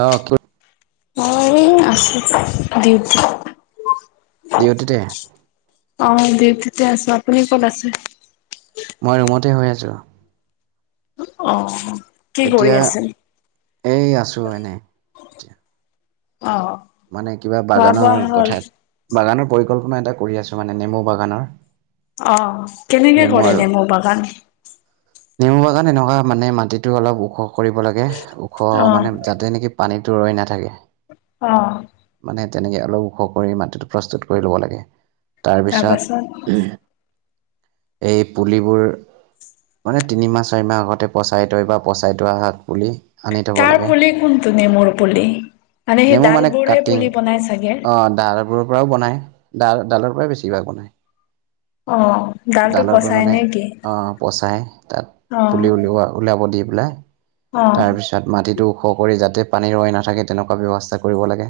অহ মই আছো পাই ডিউটি ডিউটিতে মই ডিউটিতে আছো আপুনি ক'ত আছে মই ৰুমতে শুই আছো অ কি কৰি এতিয়া আছে এই আছো এনে এতিয়া অ মানে কিবা খোৱা বোৱা বাগানৰ হ'ল কথাত বাগানৰ পৰিকল্পনা এটা কৰি আছো মানে নেমু বাগানৰ অহ কেনেকে কৰে নেমু বাগান নেমু বাগান এনেকুৱা মানে মাটিতো অলপ ওখ কৰিব লাগে ওখ অ মানে যাতে নিকি পানীত তো ৰৈ নাথাকে অ মানে তেনেকে অলপ ওখ কৰি মাটিটো প্ৰস্তুত কৰি ল'ব লাগে তাৰপিছত তাৰপাছত এই পুলিবোৰ মানে তিনিমাহ চাৰি মাহ আগতে পচাই থয় বা পচাই থোৱা হাক বুলি তাৰ পুলি কোনটো নেমুৰ পুলি মানে সেই নেমু মানে ডালবোৰহে কাটিং পুলি বনাই চাগে অ ডালবোৰ পৰাও বনাই ডাল ডালৰ পৰা বেছিভাগ বনায় অ ডালটো ডালৰ পৰা পচাই মানে নে কি অহ পচাই অ তাত পুলি উলিওৱা উলাব দি পেলাই অ তাৰ পিছত মাটিটো ওখ কৰি যাতে পানী ৰৈ নাথাকে তেনেকুৱা ব্যৱস্থা কৰিব লাগে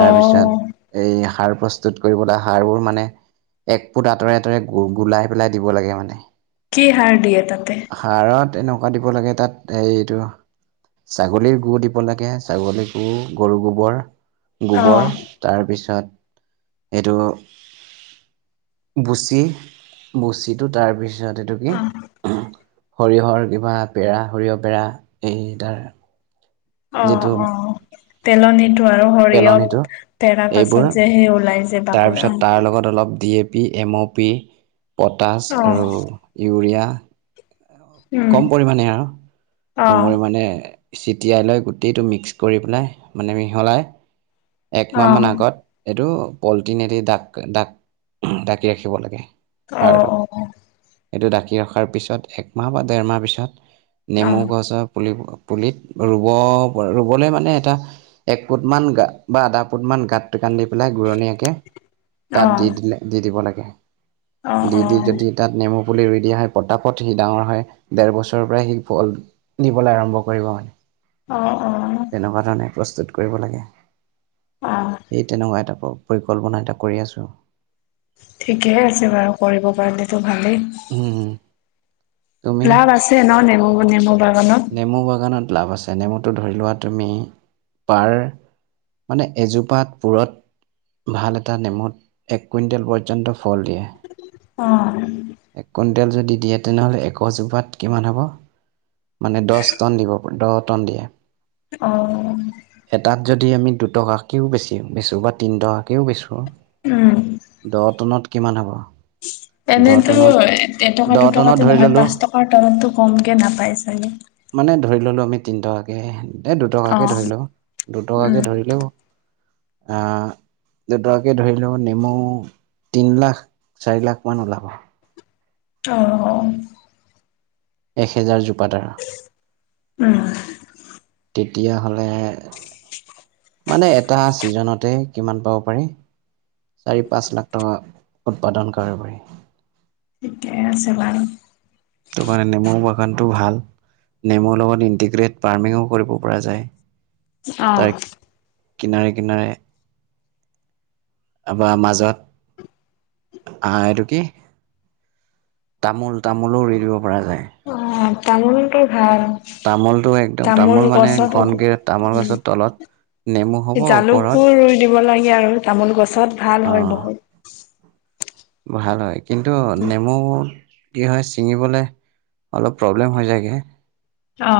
অ এই সাৰ প্ৰস্তুত কৰিবলৈ সাৰবোৰ মানে এক ফুট আঁতৰে আঁতৰে গু গুলাই পেলাই দিব লাগে মানে কি হাৰ দিয়ে তাতে ৱা দিব লাগে তাত এইটো ছাগলীৰ গু দিব লাগে ছাগলীৰ গু গৰু গোবৰ অ গোবৰ তাৰ পিছত এইটো বুচি বচিটো তাৰপিছত এইটো কি অ সৰিয়হৰ কিবা পেৰা সৰিয়হ পেৰা এই তাৰ অ যিটো অ পেলনীটো আৰু সৰিয়হ পেলনিটো পেৰা এইবোৰ পাছত যে সেই ওলাই যে বাকলি তাৰপিছত অ', তাৰ লগত অলপ D A P M O P potash অ', আৰু ইউৰিয়া উম, কম পৰিমাণে আৰু অ', ছিটিয়াই লৈ গোটেইটো মিক্স কৰি পেলাই মানে মিহলাই একমাহ অ', মান আগত সেইটো পলিঠিনে দি ডাক ডাক ডাকি ৰাখিব লাগে অ অ এইটো ঢাকি ৰখাৰ পিছত একমাহ বা ডেৰমাহ পিছত অ', অ', নেমু অ', গছক পুলিত ৰুব ৰুবলৈ মানে এটা এক ফুট মান গাত বা আধা ফুট মান গাত কান্ দি পেলাই ঘুৰণীয়াকে তাত দি দিলে দি দিব লাগে অ', দি দি অ', যদি তাত নেমু পুলি ৰুই দিয়া হয় পতাপত সি ডাঙৰ হয় ডেৰ বছৰৰ পৰাই সি ফল দবলৈ আৰম্ভ কৰিব মানে অ', তেনেকুৱা ধৰণে প্ৰস্তুত কৰিব লাগে অ', এই তেনেকুৱা এটা পৰিকল্পনা এটা কৰি আছো ঠিকেই আছে বাৰু কৰিব পাৰিলেতো ভালেই উম, তুমি লাভ আছে ন নেমু নেমু বাগানত নেমু বাগানত লাভ আছে নেমুটো ধৰি লোৱা তুমি পাৰ মানে এজোপাত পূৰঠ ভাল এটা নেমুত এক কুইণ্টেল পৰ্যন্ত ফল দিয়ে অ এক কুইণ্টেল যদি দিয়ে তেনেহ'লে এশজোপাত কিমান হ'ব মানে দহ টন দিব প দহ টন দিয়ে অ', এটাত যদি আমি দুটকাকেও বেছি বেচোঁ বা তিনি টকাকেও বেচোঁ উম, দহ টনত কিমান হ'ব দহ এনেতো টনত এটকা দহ টনত দুটকাত ধৰি নহয় ল'লোঁ পাঁচ টকাৰ তলতটো কম কে নাপায় চাগে মানে ধৰি ললো আমি তিন টকাকে এ দুটকাকৈ অ', ধৰি লও উম, দুটকাকৈ ধৰিলেও দুটকাকে ধৰি লও নেমু তিন লাখ চাৰি লাখ মান ওলাব অ এহেজাৰ জোপডাৰ উম তেতিয়া হলে মানে এটা ছিজনতে কিমান পাব পাৰি চাৰি পাঁচ লাখ টকা উৎপাদন কৰে পাৰি ছে তোমাৰ নেমু বাগানটো ভাল নেমুৰ লগত ইণ্টিগ্ৰেট ফাৰ্মিঙো কৰিব পৰা যায় অহ তাৰ কিনাৰে কিনাৰে বা মাজত আহ এইটো কি তামোল তামোলো ৰুই দিব পৰা যায় অ', তামোলটো তামোলটো একদম তামোল মানে গছত ঘনকে তামোল গছৰ তলত নেমু হ'ব ওপৰত জালুকো ৰুই দিব লাগে আৰু তামোল গছত ভাল অ হয় বহুত ভাল হয় কিন্তু নেমু কি হয় ছিঙিবলৈ অলপ প্ৰব্লেম হৈ যায়গৈ অ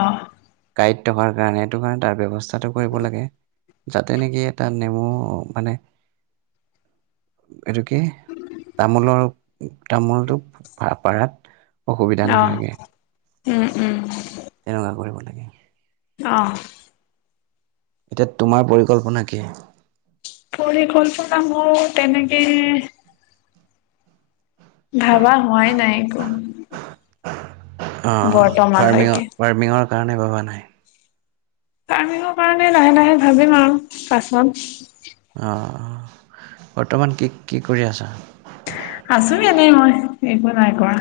গড়ীত থকাৰ কাৰণে সেইটো কাৰণে তাৰ ব্যৱস্থাটো কৰিব লাগে যাতে নেকি এটা নেমু মানে এইটো কি তামোলৰ তামোলটো পাৰাত অসুবিধা অ', নহয়গে উম উম তেনেকুৱা কৰিব লাগে অঁ এতিয়া তোমাৰ পৰিকল্পনা কি পৰিকল্পনা মোৰ তেনেকে ভাবা হোৱাই নাই একো অঁ বৰ্তমানলৈকে ফাৰ্মিঙৰ ফাৰ্মিঙৰ কাৰণে ভবা নাই ফাৰ্মিঙৰ কাৰণে লাহে লাহে ভাবিম আৰু পাছত অঁ বৰ্তমান কি কি কৰি আছা আছো এনেই মই একো নাই কৰা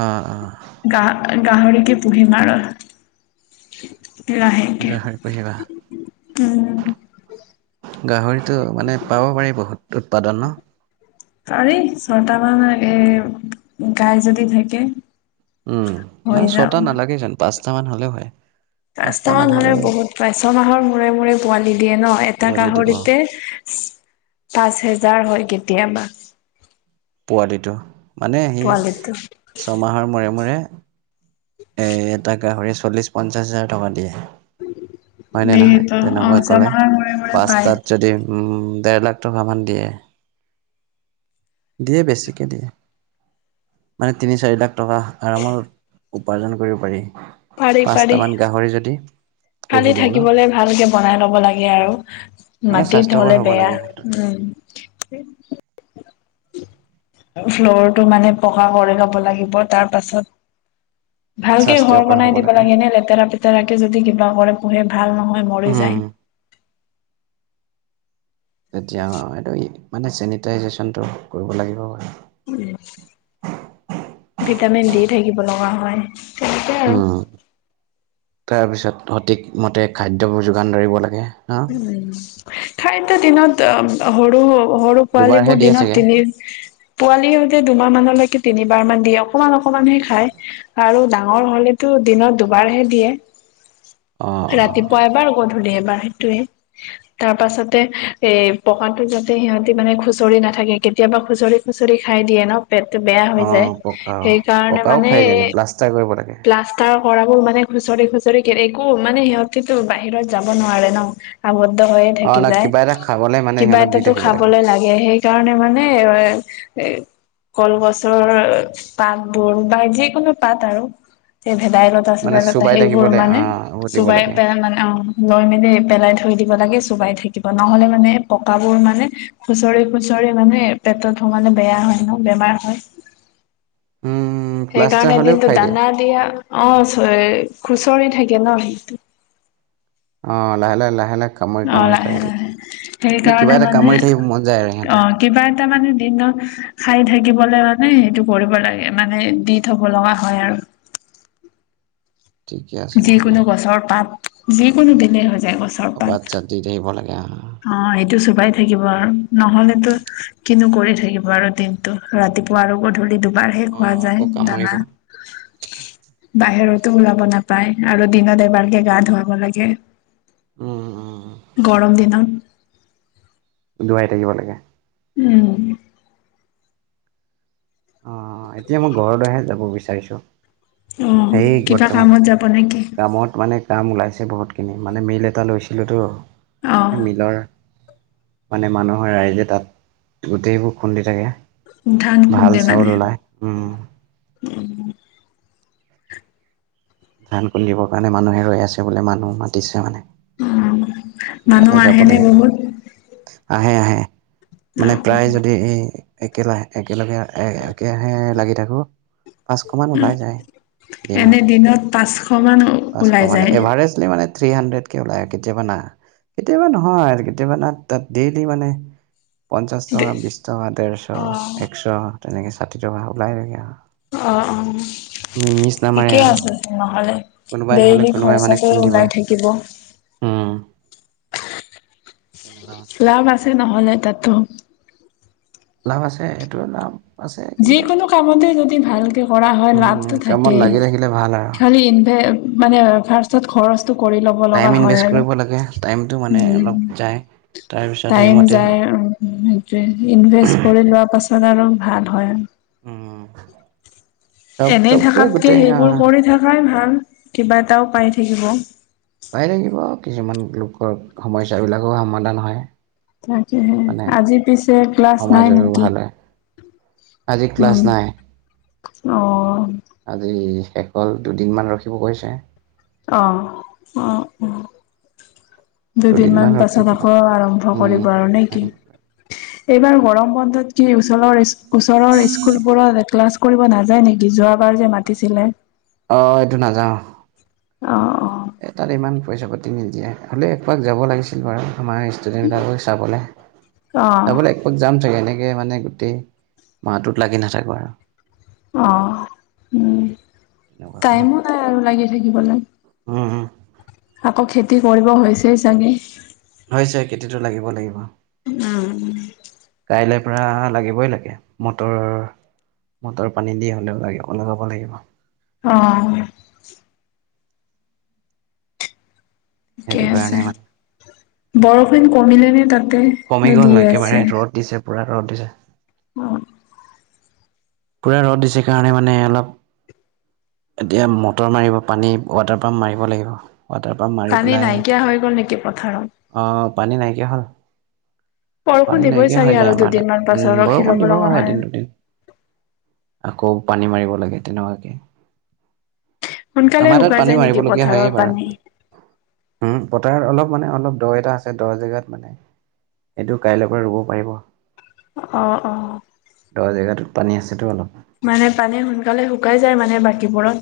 অঁ অঁ গা গাহৰিকে পুহিম আৰু লাহেকে। গাহৰি পোঢ়িবা উম। গাহৰিটো মানে পাব পাৰি বহুত উৎপাদন ন পাৰি ছটা মান এ গাই যদি থাকে উম হৈ মানে যাব। ছটা নালাগে যেন পাঁচটা মান হলেও হয় পাঁচটা মান পাঁচটামান হ'লে হ'লেও বহুত পায় ছমাহৰ মূৰে মূৰে পোৱালি দিয়ে ন' এটা পোৱালি দিব গাহৰিতে পাঁচ হোজাৰ হয় কেতিয়াবা পোৱালিটো মানে সি পোৱালিটো। ছমাহৰ মূৰে মূৰে এ এটা গাহৰি চল্লিশ পঞ্চাছ হাজাৰ টকা দিয়ে হয়নে নহয় দিয়েতো অ তেনেকুৱা কলে ছমাহৰ মূৰে মূৰে পায়। পাছটাত যদি উম দেৰ লাখ টকা মান দিয়ে দিয়ে বেছিকে দিয়ে মানে তিনি চাৰি লাখ টকা আৰামত উপাৰ্জন কৰিব পাৰি পাৰি পাৰি পাঁচটামান গাহৰি যদি খালি পুহি দিওঁ ন থাকিবলে ভালকে বনাই লব লাগে আৰু মানে মাটিত স্বাস্থ্যকৰ হলে হ'ব বেয়া লাগে সিহঁতৰ উম ফ্ল'ৰটো মানে পকা কৰি‌ লব লাগিব তাৰ পাছত ভালকে ঘৰ স্বাস্থ্যকৰ বনাই হ'ব দিব লাগে নে লেতেৰা পেতেৰাকে কে যদি কিবা কৰে পোহে ভাল নহয় মৰি উম যায় তেতিয়া এইটো মানে চেনিটাইজেশ্যনটো কৰিব লাগিব ভিটামিন দি থাকিব লগা হয় তেনেকে আৰু উম তাৰপিছত সঠিকমতে খাদ্যবোৰ যোগান ধৰিব লাগে ন মই খাইত দিনত সৰু সৰু দুবাৰহে পোৱালীবোৰ দিয়ে দিনত চাগে তিনি পোৱালি হলে দুমাহ মানলৈকে তিনিবাৰ মান দিয়ে অকমান অকমানহে খায় আৰু ডাঙৰ হলেতো দিনত দুবাৰহে দিয়ে অ অ ৰাতিপুৱা এবাৰ আৰু গধূলি এ- বাৰ সেইটোয়ে তাৰ পাছতে এ পকাটো যাতে সিহঁতি মানে খুচৰি নাথাকে কেতিয়াবা খুচৰি খুচৰি খাই দিয়ে ন' পেটটো বেয়া হৈ যায় অ', পকা সেইকাৰণে পকাও মানে খাই দিলে প্লাষ্টাৰ কৰিব লাগে। প্লাষ্টাৰ কৰাবোৰ মানে খুচৰি খুচৰি কে একো মানে সিহঁতিতো বাহিৰত যাব নোৱাৰে ন আব -দ্ধ হৈয়ে অ', থাকি ন যায় কিবা এটা খাবলৈ মানে কিবা সিহঁতক দি এটাতো থাকিব খাবলৈ লাগে সেইকাৰণে মানে এ কলগছৰ পাত বোৰ বা যিকোনো পাত আৰু ভেদাইলতা মানে চেদাইলতা চোবাই সেইবোৰ থাকিবলৈ মানে আহ দিব চোবাই লাগে। পেলাই মানে অঁ লৈ মেলি পেলাই থৈ দিব লাগে চুবাই থাকিব নহলে মানে পকাবোৰ মানে খুচৰি খুচৰি মানে পেটত সোমালে বেয়া হয় ন বেমাৰ হয় [inaudible] উম, প্লাষ্টাৰ সেইকাৰণে হ'লেও দিনটো খাই দিয়ে। দানা দিয়া অ' চ খুচৰি থাকে ন সেইটো। অ লাহে লাহে লাহে লাহে কামুৰি অ কামুৰি খাই লাহে দিয়ে লাহে এনে কিবা সেইকাৰণে এটা মানে কামুৰি থাকিব মন যায় আৰু অ সিহঁতৰ। কিবা এটা মানে দিনত খাই থাকিবলে মানে সেইটো কৰিব লাগে মানে দি থব লগা হয় আৰু। ঠিকে আছে নহ'লে যিকোনো সেইটো গছৰ পাত যিকোনো দিলে হয়। অ পাত চাত দি থাকিব লাগে। অ সেইটো চোবাই থাকিব আৰু নহলেতো কিনো কৰি থাকিব আৰু দিনটো ৰাতি ৰাতিপুৱা আৰু গধূলি দু বাৰহে খোৱা অ', যায় আকৌ কামুৰিব দানা বাহিৰতো ওলাব নাপ পায় আৰু দিনত এবাৰকে গা ধুৱাব লাগে, উম, উম। গৰম দিনত। [unintelligible] ধুৱাই থাকিব লাগে। উম। অ এতিয়া মই ঘৰলৈহে যাব বিচাৰিছো। অ সেই কিবা বৰ্তমান, কামত যাব নেকি কামত মানে কাম ওলাইছে বহুতখিনি মানে মিল এটা লৈছিলোঁতো অ সেই মিলৰ মানে মানুহৰ ৰাইজে তাত গোটেইবোৰ খুন্দি থাকে। ধান ভাল খুন্দে? চাউল মানে ওলায় উম। [inaudible] ধান খুন্দিবৰ কাৰণে মানুহে ৰৈ আছে বোলে মানুহ মাতিছে মানে। অ মানুহ তালৈ যাব আহেনে লাগিব বহুত? আহে আহে অ মানে প্ৰায় যদি এই একে একেলগে একৰাহে লাগি থাকোঁ পাঁচশমান ওলাই যায় দিনত। এনে পাঁচশ মান পাঁচশ ওলাই মানে যায় এভাৰেজলি মানে থ্ৰী হাণ্ড্ৰেড কে ওলাই আৰু কেতিয়াবা না কেতিয়াবা নহয় কেতিয়াবা না তাত ডেইলি মানে পঞ্চাছ দে টকা বিছ টকা ডেৰশ অ একশ তেনেকৈ ষাঠি টকা ওলাই থাকে আৰু। অ' অ'। মিছ নামাৰে ঠিকেই আৰু আছে নহলে কোনোবাই নহ'লে ডেইলি কোনোবাই মানে খৰচাটোৱে ওলাই খুন্দিবই থাকিব। উম। তেনেকুৱা মানে লাভ আছে নহলে তাতো। লাভ আছে। আছে কিন্তু যিকোনো কামতে যদি ভালকে কৰা হয় উম লাভটো কামত থাকেই। লাগি থাকিলে ভাল আৰু খালি ইনভে মানে আৰু ফাৰ্ষ্টত খৰছ। কৰি ল'ব টাইম লগা হয় ইনভেষ্ট আৰু, কৰিব লাগে টাইমটো মানে অলপ উম। যায় তাৰপিছত টাইম সেইমতে যায় সেইটোয়ে ইনভেষ্ট কৰি লোৱা পাছত সাদাৰণ ভাল হয় আৰু। উম, চব এনেই চবটোৱে থকাতকে গোটেই সেইবোৰ আহ কৰি থকাই ভাল কিবা এটাও পাই। থাকিব। পাই থাকিব কিছুমান লোকৰ সমস্যাবিলাকো সমাধান হয়। তাকেহে মানে আজি পিছে ক্লাছ নাই সমাজৰো নেকি? ভাল হয় আজি ক্লাছ উম নাই অ আজি। কেল দুদিনমান ৰখিব কৈছে। অ' অ' অ'। দুদিনমান ৰখি পাছত পেলাই আকৌ আৰম্ভ উম কৰিব আৰু নে কি? এইবাৰ গৰম বন্ধত কি ওচৰৰ ওচৰৰ স্কুলবোৰত এ ক্লাছ কৰিব নাযায় নেকি যোৱাবাৰ যে মাতিছিলে। অ এইটো নাযাওঁ। অ এই তাত ইমান পইচা পাতি নিদিয়ে হ'লে একোপাক যাব লাগিছিল বাৰু আমাৰ ষ্টুডেণ্টবিলাকো চাবলৈ অ চাবলৈ একবাক যাম চাগে এনেকে, মানে গোটেই মাহটোত লাগি নাথাকো আৰু অ উম তেনেকুৱাকে মানে টাইমো নাই আৰু লাগি থাকিবলৈ উম উম আকৌ খেতি কৰিব হৈছেই চাগে। হৈছে খেতিটো লাগিব লাগিব। উম! কাইলৈ পৰা লাগিবই লাগে মটৰ মটৰ পানী দি হ'লেও ল লগাব লাগিব। অ! ঠিকে সেইটো কাৰণে আছে মানে বৰষুণ কমিলে নে তাত দি আছে। পূৰা কৰা ৰট দিছে উম! পূৰা ৰ'দ দিছে কাৰণে মানে অলপ এতিয়া মটৰ মাৰিব পানী ৱাটাৰ পাম্প মাৰিব লাগিব। ৱাটাৰ পাম্প মাৰি পানী পেলাই নাইকিয়া হৈ গ'ল নেকি পথাৰত? আহ পানী নাইকিয়া হ'ল। বৰষুণ পানী দিবই নাইকিয়া চাগে হৈ আৰু যায় আমাৰ দুদিনমান তাত পাছত উম ৰখি ল'ব বৰষুণ দিব লগা হয় এদিন দুদিন, আকৌ পানী মাৰিব লাগে তেনেকুৱাকে সোনকালে আমাৰ তাত শুকাই পানী যায় নেকি মাৰিবলগীয়া পথাৰৰ হয়েই পানী? বাৰু তাৰ অলপ মানে অলপ দহ এটা আছে দহ জেগাত মানে এইটো কাইলৈ পৰা ৰুব পাৰিব। অ অ! দ জেগাটোত পানী আছেতো অলপ মানে পানী সোনকালে শুকাই যায় মানে বাকীবোৰত।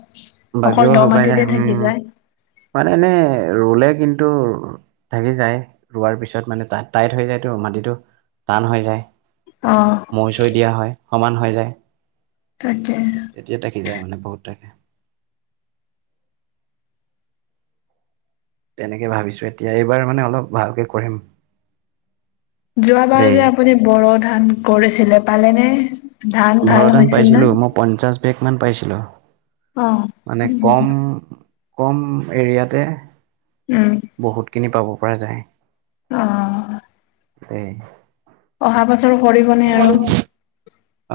অকল দ বাকীবোৰ শুকাই মাটিতে যায় থাকি হম যায়। মানে এনে ৰুলে কিন্তু ঢাকি যায় ৰোৱাৰ পিছত মানে ত টাইট হৈ যায়তো মাটিতটো টান হৈ যায় অ', মৈ চৈ দিয়া হয় সমান হৈ যায়। তাকে। তেতিয়া থাকি যায় মানে বহুত থাকে। তেনেকে ভাবিছো এতিয়া এইবাৰ মানে অলপ ভালকে কৰিম। যোৱাবাৰ দেই যে আপুনি বৰ ধান কৰিছিলে পালেনে? ধান ভাল বৰধান হৈছিল নে? পাইছিলোঁ মই পঞ্চাছ বেগ মান পাইছিলোঁ। অ', মানে উম। কম কম এৰিয়াতে, উম, বহুতখিনি পাব পৰা যায়। অ! উ! অহাৰ পাছৰো কৰিবনে আৰু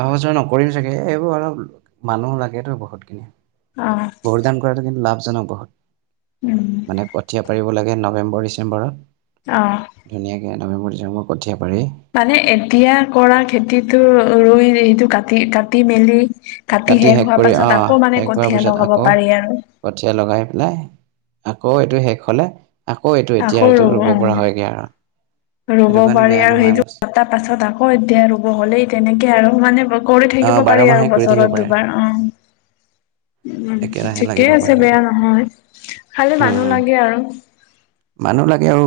অহ য নকৰিম চাগে এইবোৰ অলপ মানুহ লাগেতেতো বহুতখিনি অ', বহুত ধান কৰাটো কিন্তু লাভজনক বহুত উম, মানে কঠীয়া পাৰিব লাগে নৱেম্বৰ, পৰ ডিচেম্বৰ আহ নৱেম্বৰ ডিচেম্বৰ পঠিয়া পাৰি মানে এতিয়া কৰা খেতিতটো ৰুই সেইটো কাটি কাটি মেলি কাটি শেষ হোৱাৰ কৰি পাছত আহ আকৌ মানে শেষ কৰ কঠীয়া পিছত লগাব আকৌ পাৰি আৰু কঠীয়া লগাই পেলাই আকৌ এইটো শেষ হলে আকৌ এইটো এতিয়াটো ৰুব পৰা হয়গৈ আৰু ৰুব সেইটো কাৰণে পাৰি বেয়া আৰু নহয় সেইটো বস্তু এটা পাছত আকৌ এতিয়া ৰুব হ'লেই তেনেকে আৰু মানে কৰি অ থাকিব বাৰ পাৰি মাহে আৰু কৰি থাকিব বছৰত পাৰে দুবাৰ অ উম একেৰাহে লাগিব ঠিকেই পাৰে আছে মানে বেয়া নহয় খালি উম, মানুহ উম, লাগে আৰু মানুহ লাকে অ